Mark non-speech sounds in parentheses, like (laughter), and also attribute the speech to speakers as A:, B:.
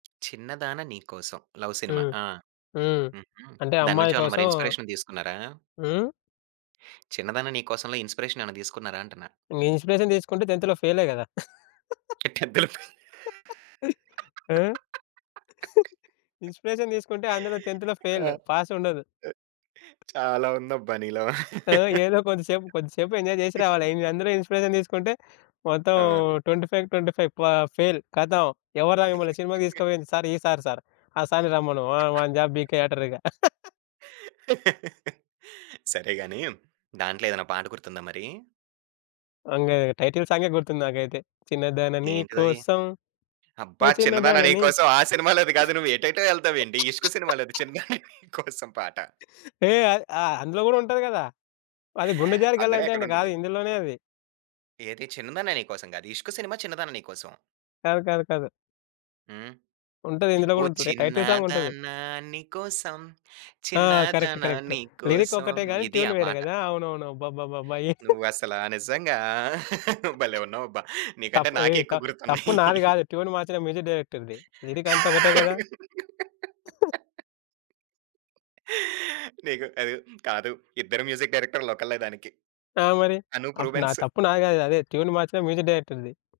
A: 'చిన్నదాన నీకోసం' love cinema.
B: హ్మ్.
A: ఆ!
B: హ్మ్.
A: హుహు.
B: అంటే
A: దాని
B: అమ్మాయి
A: నుంచి ఏమన్నా మరి
B: కోసం
A: ఇన్స్‌పి‌రేషన్ తీసుకున్నారా?
B: హ్మ్?
A: 'చిన్నదాన నీకోసంలో' ఇన్స్‌పిరేషన్ ఏమైనా తీసుకున్నారా అంటున్నా?
B: ఇంగా ఇన్స్‌పి‌రేషన్ తీసుకుంటే ఫెయిలే కదా! (giggles)
A: 10థ్‌ (laughs)
B: (laughs) ఆ! ఇన్స్‌పిరేషన్ తీసుకుంటే అందులో 10‌థ్‌
A: ఆ!
B: ఫెయిల్,
A: ఆ
B: పాస్ ఉండదు.
A: చాలా ఉందబ్బా నీలో.
B: ఆ! ఏదో కొద్ది సేపు కొద్ది సేపు ఎంజాయ్ చేసి రావాలి.
A: (laughs)
B: ఇవి అందులో ఇన్స్‌పి‌రేషన్ తీసుకుంటే మొత్తం
A: ఆ!
B: 25కి 25 పా ఫెయిల్ కతం. ఎవరా మిమ్మల్ని సినిమాకి తీసుకోపోయింది?
A: (laughs)
B: Sir ఈసార్ sir. ఆ సారిని రమ్మను ఆహ్, వాడిని జాబ్
A: (chuckles)
B: పీకెయి అంటారిక. (chuckles)
A: (laughs) సరే గాని దాంట్లో ఏదైనా పాట గుర్తుందా మరి?
B: అంగ టైటిల్ సాంగే గుర్తుంది నాకైతే చిన్నదాని నీ
A: ఏంటిదది?
B: కోసం
A: అబ్బా!
B: ఓ
A: 'చిన్నదాన
B: చిన్నదాన నీకు
A: నీకోసం' ఆ సినిమాలోది కాదు. నువ్వు ఎటైటో ఎళ్తావేంటి! 'ఇష్క్' సినిమాలోది
B: (laughs)
A: చిన్నదాన నీ కోసం పాట.
B: ఏయ్! అ ఆహ్, అందులో కూడా ఉంటది గదా! అది' గుండె
A: (gasps)
B: జారి
A: అందులో ఎక్కడ
B: గల్లంతైంది' కాదు.
A: ఉంటది?
B: ఇందులోనే అది.
A: ఏది 'చిన్నదాన్న నీకోసం' గాదు. 'ఇష్క్' సినిమా 'చిన్నదాన్న నీకోసం.'
B: కాదు కాదు కాదు.
A: హ్మ్?
B: ఉంటది ఇందులో
A: ఓ
B: కూడా ఉంటది. టైటిల్ సాంగ్ ఉంటది.
A: చిన్నదానా నీ కోసం
B: ఆ! కరెక్ట్.
A: చిన్నదానా
B: కరెక్ట్. లిరిక్
A: నీకోసం
B: ఒక్కటే గాని
A: ఇది
B: ట్యూన్
A: ఆ
B: వేరే
A: పాట.
B: కదా! అవునవును. అబ్బబ్బబ్బబ్బ!
A: నువ్వు
B: (chuckles)
A: అసలా నిజంగా! (chuckles) భలే ఉన్నావు అబ్బా! నీకంటే
B: తప్పు
A: నాకే
B: ఎయ్ త
A: ఎక్కువ
B: తప్పు
A: గుర్తున్నాయి!
B: నాది గాదు, ట్యూన్ మార్చిన మ్యూజిక్ డైరెక్టర్‌ది. లిరిక్ అంతా ఒకటే గదా! (chuckles)
A: (laughs) (gasps) నీకు అది కాదు ఇద్దరు మ్యూజిక్ డైరెక్టర్లు ఒకళ్ళే దానికి.
B: ఆ! మరి!
A: 'అనూప్
B: అప్పుడు నా
A: రూబెన్స్.'
B: తప్పు నాది కాదు. అదే ట్యూన్ మార్చిన మ్యూజిక్ డైరెక్టర్‌ది.